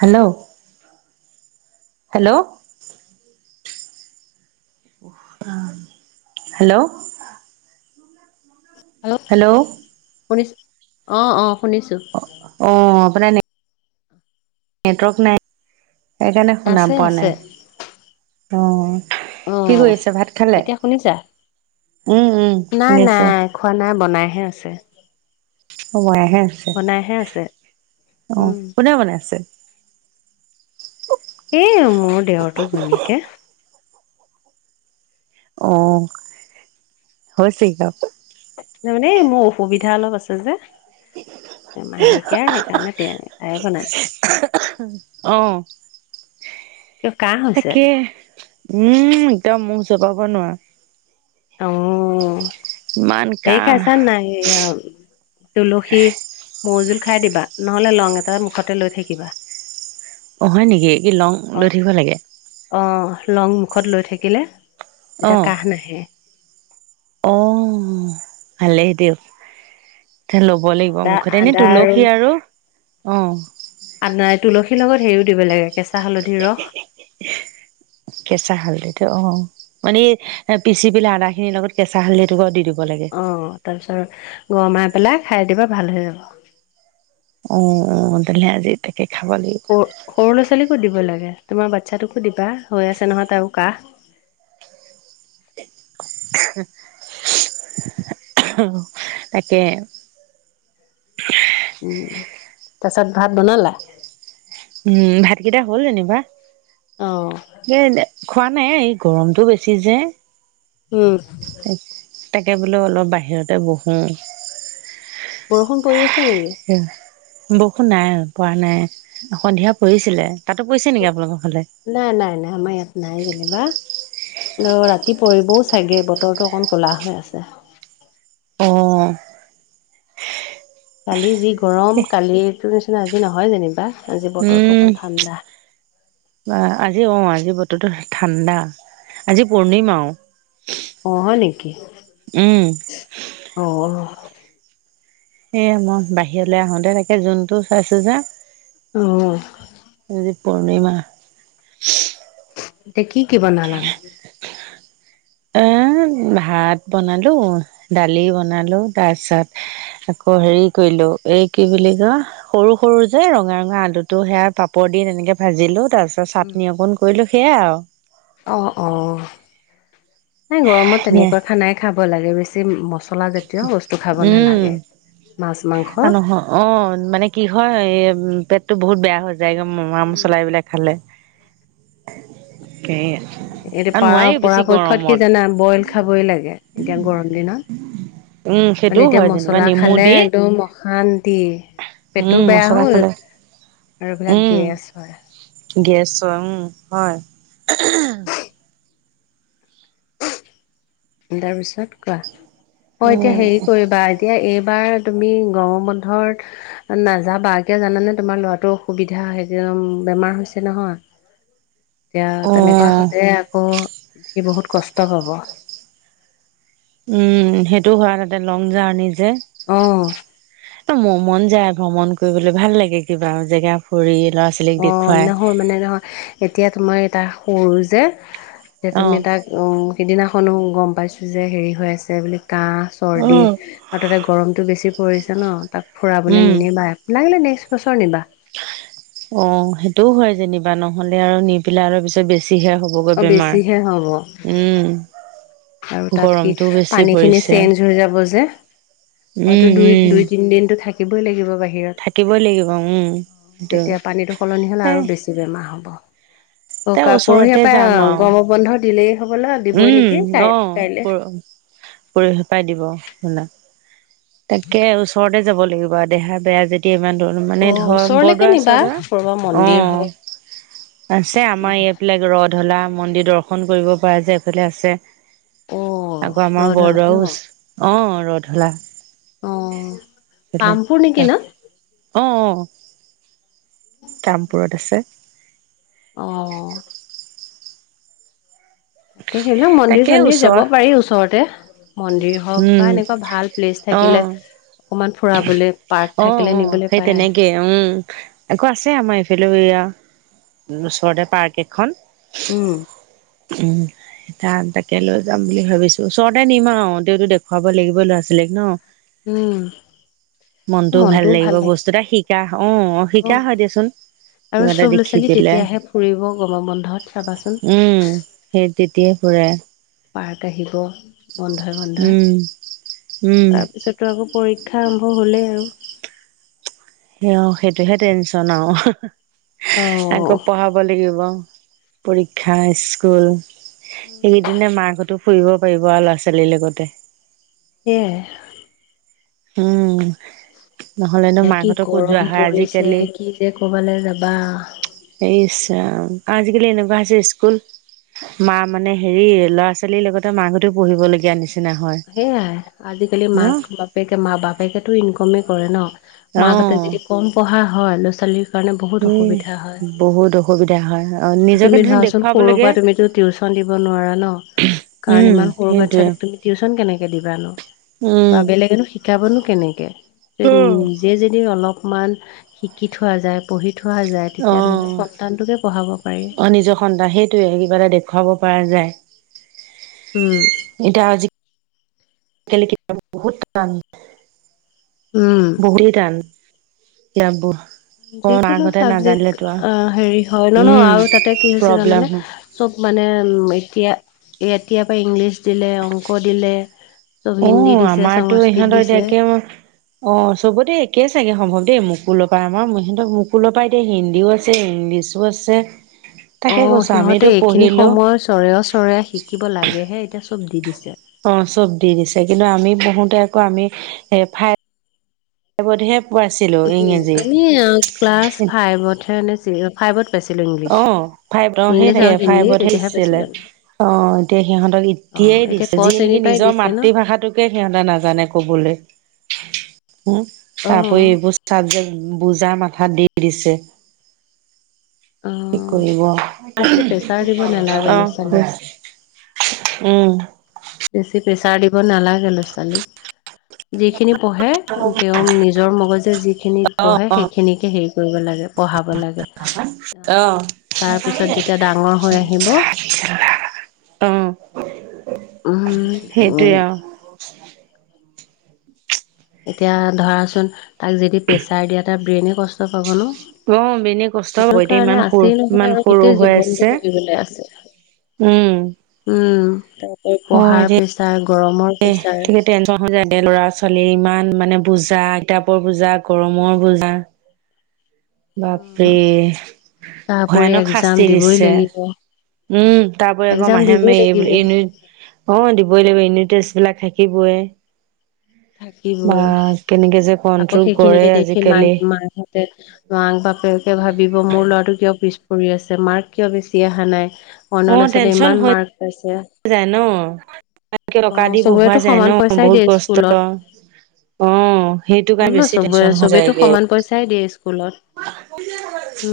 Hello hello hello hello'' শুনিছ অ অ শুনিছোঁ। শুনায় নে নেটৱৰ্ক নাই সেইকাৰণে শুনা আছে পোৱা আছে নাই অ। কি অঁ কৰিছে ভাত খালে? এতিয়া শুনিছা উম উম নাই শুনিছো নাই খোৱা নাই বনাইহে আছে। অ বোনাহে আছে বনাইহে আছে অ উম কোনে বোনায় আছে। এই মোৰ দেউৰটো ঘৈণীয়েকে অ হৈছে অ তাৰ মানে মোৰ অসুবিধা অলপ আছে যে। মাহেকীয়া আৰু সেইকাৰণে তেওঁ তাই বনাইছে। অ। কিয় কাহ হৈছে তাকে উম একদম মুখ জপাব নোৱাৰো। অ। ইমান সে কাহ খাইছা নাইয়া তুলসী মৌজুল খাই দিবা নহ'লে লং এটা মুখতে লৈ থাকিবা। অ হয় নেকি কি লং লৈ অঁ থাকিব লাগে। অঁ লং মুখত লৈ থাকিলে অ তেতিয়া কাহ নাহে। অ ভাল এ দেও। ল'ব লাগিব আদা মুখতে এনে আদা তুলসী আৰু অ। আদা নাই তুলসীৰ লগত হেৰিও দিব লাগে কেচ কেচা হালধি। অ মানে এই পিচি পেলাই আদা খিনিৰ লগত কেঁচা হালদি দুটা দি দিবি। অ তাৰপিছত গৰমাই পেলাই খাই দিবা ভাল হৈ যাব। অ অ তেলে আজেয়তি সৰু সৰু ল'ৰা ছোৱালীকো দিব লাগে। তোমাৰ বাচ্ছাটোকো দিবা হৈ আছে নহয় তাৰো কাহ। [unintelligible] তাকে উম তাপিছত ভাত বনালা। উম ভাতকেইটা হ'ল যেনিবা অ খোৱা নাই এই গৰমটো বেছি যে। উম তাকে বোলে অলপ বাহিৰতে বহো। বৰষুণ পৰি আছে নেকি? বৰষুণ নাই প নাই সন্ধিয়া পৰিছিলে। তাতো পৰিছে নেকি আপোনালোকৰ ফালে নাই, নাই, নাই আমাৰ ইয়াত নাই যেনিবা। ৰাতি পৰিবও চাগে বতৰটো অকণ ক'লা হৈ আছে। অ! কালি যি গৰম, কালিটো নিচিনা আজি নহয় যেনিবা। আজি বতৰটো উম! অকণ ঠাণ্ডা আজি অ আজি। আজি বতৰো ঠাণ্ডা, আজি পূৰ্ণিমাও অ হয় নেকি উম অ! সেয়ে মই বাহিৰলৈ আহোতে তাকে জোনটো চাইছো যে অহ! আজি পূৰ্ণিমা! এতিয়া কি কি বনালানো? অ' ভাত বনালো। দালি বনালো। তাৰ পিছত আকৌ হেৰি কৰিলো লো-এই কি বুলি ক সৰু- সৰু যে ৰঙা- ৰঙা আলু টো সেয়া পাপৰ দি তেনেকে ভাজিলো। তাৰপিছত উম চাটনি অকণ কৰিলো সেয়া আৰু অ' অ' নাই গৰমত ধুনীয়া তেনেকুৱা খানাই খাব লাগে বেছি মছল -চলা জাতীয় বস্তু খাব উম নালাগে। মাছ মাংস নহয় অ' মানে কি হয় পেটটো বহুত বেয়া হৈ যায়। যাই গৈ মা-মছলা এইবিলাক খালে। এইটো আৰু পাৰ নোৱাৰি বেছি -পৰাপক্ষত কি গৰমত জানা বইল খাবই লাগে, এতিয়া গৰম উম দিনত। সেইটোও মানে এতিয়া হয় যেনিবা মছলা নেমু খালে দি টো অশান্তি। উম পেটো বেয়া মছলা হ'ল খালে আৰু এইবিলাক উম গেছ হয়! গেছ উম হয়! তাৰ পিছত কোৱা, মই এতিয়া উম। হেৰি কৰিবা এতিয়া এই এইবাৰ তুমি গৰমৰ বন্ধত নাযাবা কিয় জানানে, তোমাৰ ল'ৰাতো অসুবিধা। হেৰি একদম বেমাৰ হৈছে নহয়। [inaudible] এতিয়া তেনেকুৱা উম হ'লে আকৌ সি বহুত কষ্ট পাব। উম সেইটো হেতেন তাতে লং জাৰ্ণি যে অ', ম মন যায় ভ্ৰমণ কৰিবলৈ ভাল লাগে, কিবা জেগা ফুৰি ল'ৰা ছোৱালীক অ' দেখুৱাই নহয় মানে নহয় এতিয়া তোমাৰ- তাহ- সৰু যে -যে অ তুমি তাক সিদিনা খনো গম পাইছো যে হেৰি হৈ আছে বুলি কাহ -চৰ্দি আৰু তাতে গৰমটো বেছি পৰিছে ন, তাক ফুৰাবলৈ উম নিনিবা। লাগিলে নেক্সট বছৰ নিবা অ' হেটোও হয় যেনিবা, নহ'লে আৰু নি পেলাই আৰু পিছত বেছি হে হ'বগৈ অ', বেমাৰ। বেছিহে হ'ব উম! আৰু তাত সি গৰমটোও বেছি পানীখিনি পৰিছে চেঞ্জ হৈ যাব যে, উম হয়তো দুই উম দুই-তিনদিনটো থাকিবই লাগিব। থাকিবই লাগিব উম বাহিৰত সেইটো তেতিয়া পানীটো সলনি হ'লে এ আৰু বেছি বেমাৰ হ'ব। অ তাৰ কা- পৰহি য়া ওচৰতে পাই যাম অ' আৰু গম বন্ধ দিলেই হবলা, দিবই নেকি? কাই অ'হ। কাইলে। পৰ- পৰহিপাই দিব হবলা তাকে ওচৰতে যাব লাগিব আৰু দেহা বেয়া যেতিয়া ইমান মানে অ ধৰ ওচৰলৈকে বৰদোৱা নিবা -চদোৱা ক'ৰবা মন্দিৰ অ' হওক আছেহ আমাৰ এফালে ৰ-ধলা মন্দিৰ দৰ্শন কৰিব পৰা যায়। এইফালে আছে। অ আকৌ আমাৰ ৰধলা ন। বৰদোৱাও। অ ৰ-ধলা অ' কামপুৰ নেকি ন? অ'অ'! কামপুৰত আছে। অহ। তাকেহে সেইবিলাক তাকে মন্দিৰ-চন্দিৰ ওচৰ যাব পাৰি ওচৰতে। মন্দিৰ হওক উম বা এনেকুৱা ভাল প্লেচ অ থাকিলে অকমান ফুৰাবলে পাৰ্ক অ' থাকিলে অ' নিবলৈ সেই পায় তেনেকে। উম। আকৌ আছে আমাৰ ইফেলেও ওচৰতে পাৰ্ক এখন। উম। উম। তা- তাকে লৈ যাম বুলি ভাবিছো। ওচৰতে নিম আও তেওঁতো দেখুৱাব লাগিব ল'ৰা-ছোৱালী ব [unintelligible] লে ন উম। মনটোও ভাল লাগিব বস্তু এটা শিকা অ', শিকা হয় দিয়াচোন। আৰু কিবা এটা চব ল'ৰা দেখি ছোৱালী পেলাই তেতিয়াহে ফুৰিব গৰমৰ বন্ধত চাবাচোন উম, সেই [unintelligible] ফুৰে। [unintelligible] আহিব বন্ধই বন্ধই উম উম তাৰপিছতো আকৌ পৰীক্ষা আৰম্ভ হ'লেই আৰু। সেই অ', সেইটোহে টেনচন আৰু আকৌ অ', পঢ়াব লাগিব। পৰীক্ষা স্কুল সিদিনা মাক হতো ফুৰিব পাৰিব আৰু ল'ৰা ছোৱালীৰ লগতে। সেয়াই। উম। নহলেনো কি মাকহঁতৰ কত যোৱা গৰম হয় পৰিছে আজিকালি কি যে ক'বালৈ যাবা। এই আজিকালি এনেকুৱা হয়চে স্কুল মা মানে হেৰি ল'ৰা ছোৱালীৰ লগতে মাকহতেও পঢ়িব লগীয়া নিচিনা হয় সেইয়াই আজিকালি ন মাক বাপেকে মা বাপেকেতো ইনকমে কৰে ন। মাক হতে অ যদি কম পঢ়া হয় ল'ৰা ছোৱালীৰ কাৰণে এ বহুত অসুবিধা হয়। বহুত অসুবিধা হয় অ নিজকে তুমি ধ ধৰাচোন দেখুৱাব সৰুৰ লাগে পৰা তুমিতো টিউচন দিব নোৱাৰা ন। কাৰণ উম ইমান সৰুৰ সেইটোৱে বাচ্ছাটোক তুমি টিউচন কেনেকে দিবা ন উম বা বেলেগেনো শিকাবনো কেনেকে নিজে যদি অলপ অকমান শিকি থোৱা যায় পঢ়ি থোৱা যায় অ তেতিয়া নিজৰ সন্তানটোকে পঢ়াব। পাৰি অ', নিজৰ সন্তান সেইটোৱে কিবা এটা দেখুৱাব পৰা যায়। উম এটায়া আজি [unintelligible] বহুত টান উম বহুতেই টান। [unintelligible] যিকোনো মাকহঁতে চাবজেক্ট নাজানিলেতো আও অ' হেৰি হয় ন ন উম আৰু তাতে কি হৈছে প্ৰব্লেম জানানে হয়। চব মানে এতিয়া এতিয়াৰ পা ইংলিছ দিলে, অংক দিলে চব হিন্দী অ', দিছে আমাৰতো সংস্কৃত ইহঁতৰ এতিয়া দিছে একে অ' চবতে একে চাগে সমভব দে মুকুলৰ পৰায় আমাৰ হেনতৰ মুকুলৰ পায় এতিয়া হিন্দীও আছে ইংলিছো আছে। তাকে অ', কৈছো সিহঁতে আমিতো এইখিনি পঢ়িলো সময় [unintelligible] শিকিব লাগেহে এতিয়া চব দি দিছে। অ', চব দি দিছে কিন্তু আমি পঢ়োতে আকৌ আমি এ ফাই স বধে উম আমি ক্লাছ ফাইভত হে এনে [unintelligible] অ', ফাইভ অ' সেই থাকে হিন্দী ফাইভত সে তেতিয়াহে দিছিলে পাইছিলোঁ আমি। অ', এতিয়া সিহঁতক এ অ', দিয়েই এতিয়া দিছে ক যিয়ি নেকি শ্ৰেণীৰ পৰাই নিজৰ দিছে ন? মাতৃভাষাটোকে সিহঁতে নাজানে ক'বলে। উম তাৰপৰি অ', এইবোৰ চাবজেক বুজা মাথাত দি দিছে। কি অ'। কৰিব বেছি প্ৰেছাৰ দিব নালাগে অ ল'ৰা ছোৱালীক, উম। বেছি প্ৰেছাৰ দিব নালাগে ল'ৰা ছোৱালীক। যিখিনি পঢ়ে তেওঁ নিজৰ মগজে যিখিনি অ পঢ়ে অ সেইখিনিকে হেৰি কৰিব লাগে। পঢ়াব লাগে। [unintelligible] তাৰ পিছত যেতিয়া ডাঙৰ হৈ আহিব অ', সেইটোৱে আৰু [unintelligible] এতিয়া ধৰাচোন তাক যদি প্ৰেছাৰ দিয়া তাৰ ব্ৰেইনে কষ্ট পাব ন। অ', এনেই কষ্ট সেইটো হব কাৰণে ইমান সৰু আছেই নহয় ইমান আৰু সৰু গোটেই হৈ জীৱনটো আছে। পঢ়িবলৈ আছে। উম। তাৰ ওপৰত পঢ়াৰ প্ৰেছাৰ। গৰমৰ এ প্ৰেছাৰ [unintelligible] টেনচনহৈ যায় ল'ৰা ছোৱালীৰ ইমান মানে বুজা, কিতাপৰ বুজা, গৰমৰ বুজা বাপৰে তাৰপৰি ভয়ানক এক্জাম শাস্তি দিবই দিছে। লাগিব, উম, তাৰোপৰি আকৌ এক্জাম মাহে দিবই মাহে এই বো লাগিব। ইউনি অ দিবই লাগিব ইউনি ট টেষ্ট বিলাক থাকিবয়ে। থাকিবই। যে আকৌ কন্ট্ৰল কৰে সেইখিনিকে দেখি মাক আজিকালি মাকহঁতে মাক-বাপেকে ভাবিব মোৰ ল'ৰাটো কিয় পিছ পৰি আছে মাৰ্ক কিয় বেছি অহা নাই অ অইনৰ লৰা-ছোৱালীয়ে টেনচন ইমান হৈ মাৰ্ক পাইছে। যায় ন অ টকা দি পঢ়োৱা চবৰেটো যায় ন সমান পইচাই বহুত দিয়ে কষ্ট স্কুল ত অ সেইটো কাৰণে বেছি চবে টেনচন হৈ চবেইেতো যায়গে সমান পইচাই দিয়ে স্কুলত,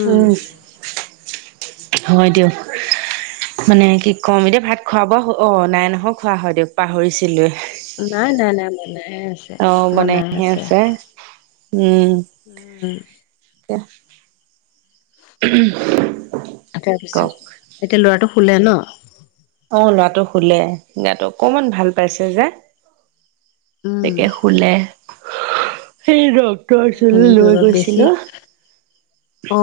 উম হয় দিয়ক। মানে কি ক'ম এতিয়া ভাত খোৱা-বোৱা অ নাই নহয় খোৱা হয় দিয়ক পাহৰিছিলোৱে। নাই নাই নাই ম অ বনাইহে আছে উম। উম তাৰপিছত কওক এতিয়া লৰাটো শুলে ন? অ ল'ৰাটো শুলে গাটো অকমান ভাল পাইছে যে। উম তাকে শুলে। সেই ডক্তৰ ওচৰলৈ হেৰি লৈ কৰিবা বেছি গৈছিলো অ,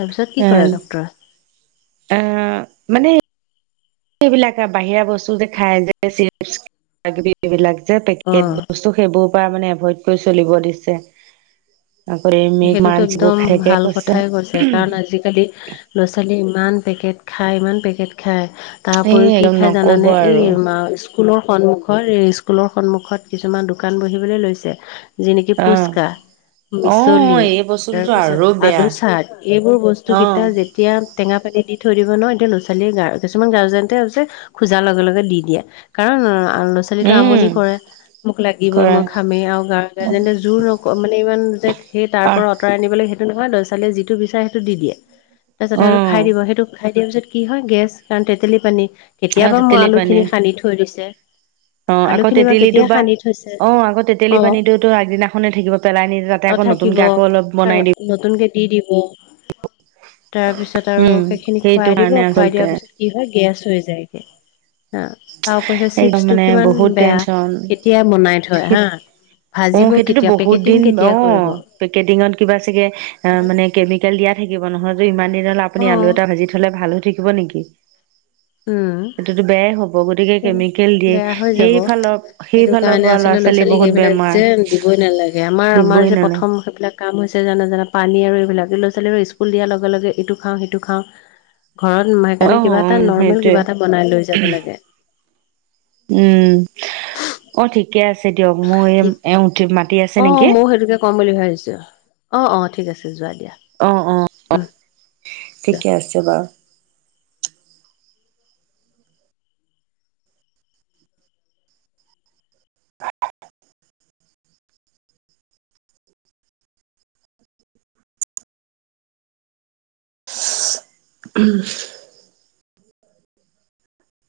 তাৰপিছত কি ক'লে ডক্তৰে? আহ মানে এইবিলাক বাহিৰা বস্তু যে খাই যে চিপচ কিবা-কিবি এইবিলাক পেকেট অ বস্তু সেইবোৰ পৰা মানে এভইড কৰি চলিব দিছে। আকৌ এই মিল্ক সেইটোতো মাঞ্চ বোৰ একদম খাই থাকে ভাল কথাই কৈছে কাৰণ আজিকালি ল'ৰা-ছোৱালী ইমান পেকেট খায়, ইমান পেকেট খায় তাৰ এই উপৰিও কি একদম খায় নকব জানানে এই আৰু স্কুলৰ সন্মুখত এ স্কুলৰ সন্মুখত কিছুমান দোকান বহিবলে লৈছে যিনেকি অ পুচকা বি অ লি এই বস্তুটোতো আৰু তাৰপিছত বেয়া আলু চাদ এইবোৰ বস্তু অ কেইটা যেতিয়া টেঙাপানী দি থৈ দিব নহয়, এতিয়া ল'ৰা-ছোৱালীয়ে গা কিছুমান গৰ্জেন্তেই আছে খোজা লগে লগেই দি দিয়ে কাৰণ ল'ৰা-ছোৱালীটোৱে উম আমনি কৰে মোক লাগিবই, কৰে মই খামেই আৰু গৰ্জেন্তে জোৰ নক মানে ইমান সেই আহ তাৰপৰা আঁতৰাই আনিবলৈ সেইটো নহয় ল'ৰা-ছোৱালীয়ে যিটো বিচাৰে সেইটো দি দিয়ে। তাৰপিছত অ সেইটো খাই দিব সেইটো খাই দিয়াৰ পিছত কি হয় গেছ কাৰণ তেতেলী পানী আৰু কেতিয়াবা মই তেতেলী পানী আলুখিনি সানি থৈ দিছে। অ আলু আকৌ খিনি তেতেলীটো কেতিয়া বা সানি থৈছে অ আকৌ তেতেলী অ পানীটোতো আগদিনাখনে থাকিব পেলাই নিদিয়ে তা থাকিব কাৰণ নতুনকে দি দিব তাৰপিছত আৰু উম সেইখিনি সেইটো খুৱাই দিব কাৰণে খুৱাই আচলতে দিয়াৰ পিছত কি হয় গেছ হৈ যায়গে। হা তাৰ ক একদম চিপচটো মানে কিমান বহুত বেয়া টেনচন কেতিয়াই বনাই থৈ হা অ ভাজিব সেইটোতো কেতিয়া, বহুত পেকেটিং দিন কেতিয়া অ কৰিব পিকেটিংত কিবা চাগে আ মানে অ কেমিকেল দিয়া থাকিব নহলেটো ইমান দিন [unintelligible] আপুনি আলু এটা ভাজি থলে ভাল হৈ থাকিব নিকি? উম সেইটোতো বেয়াই হব। গতিকে তেন কেমিকেল দিয়ে বেয়া হৈ যাব সেইফালৰ সেইটো সেইফালৰ কাৰণে পৰা আচলতে ল'ৰা ল'ৰা-ছোৱালী ছোৱালীক বহুত এইবিলাক বেমাৰ। যে দিবই নালাগে আমাৰ আমাৰ দিবই যে প্ৰথম নালাগে সেইবিলাক কাম হৈছে যেনে যেনে পানী আৰু এইবিলাক। ল'ৰা-ছোৱালীবোৰে স্কুল দিয়াৰ লগে লগে ইটো খাওঁ, সিটো খাওঁ ঘৰত অ সেইকাৰণে কিবা এটা নৰ মেল সেইটোৱে কিবা এটা বনাই লৈ যাব লাগে। উম অ ঠিকে আছ ছে দিয়ক মোৰ এ ঠিক এওঁ উঠি মাতি আছে অ নিকি। ময়ো সেইটোকে ক'ম বুলি ভাবিছো অ অ ঠিক আছে যোৱা দিয়া। অ অ অ উম যোৱা ঠিকে আছে বাৰু। [unintelligible]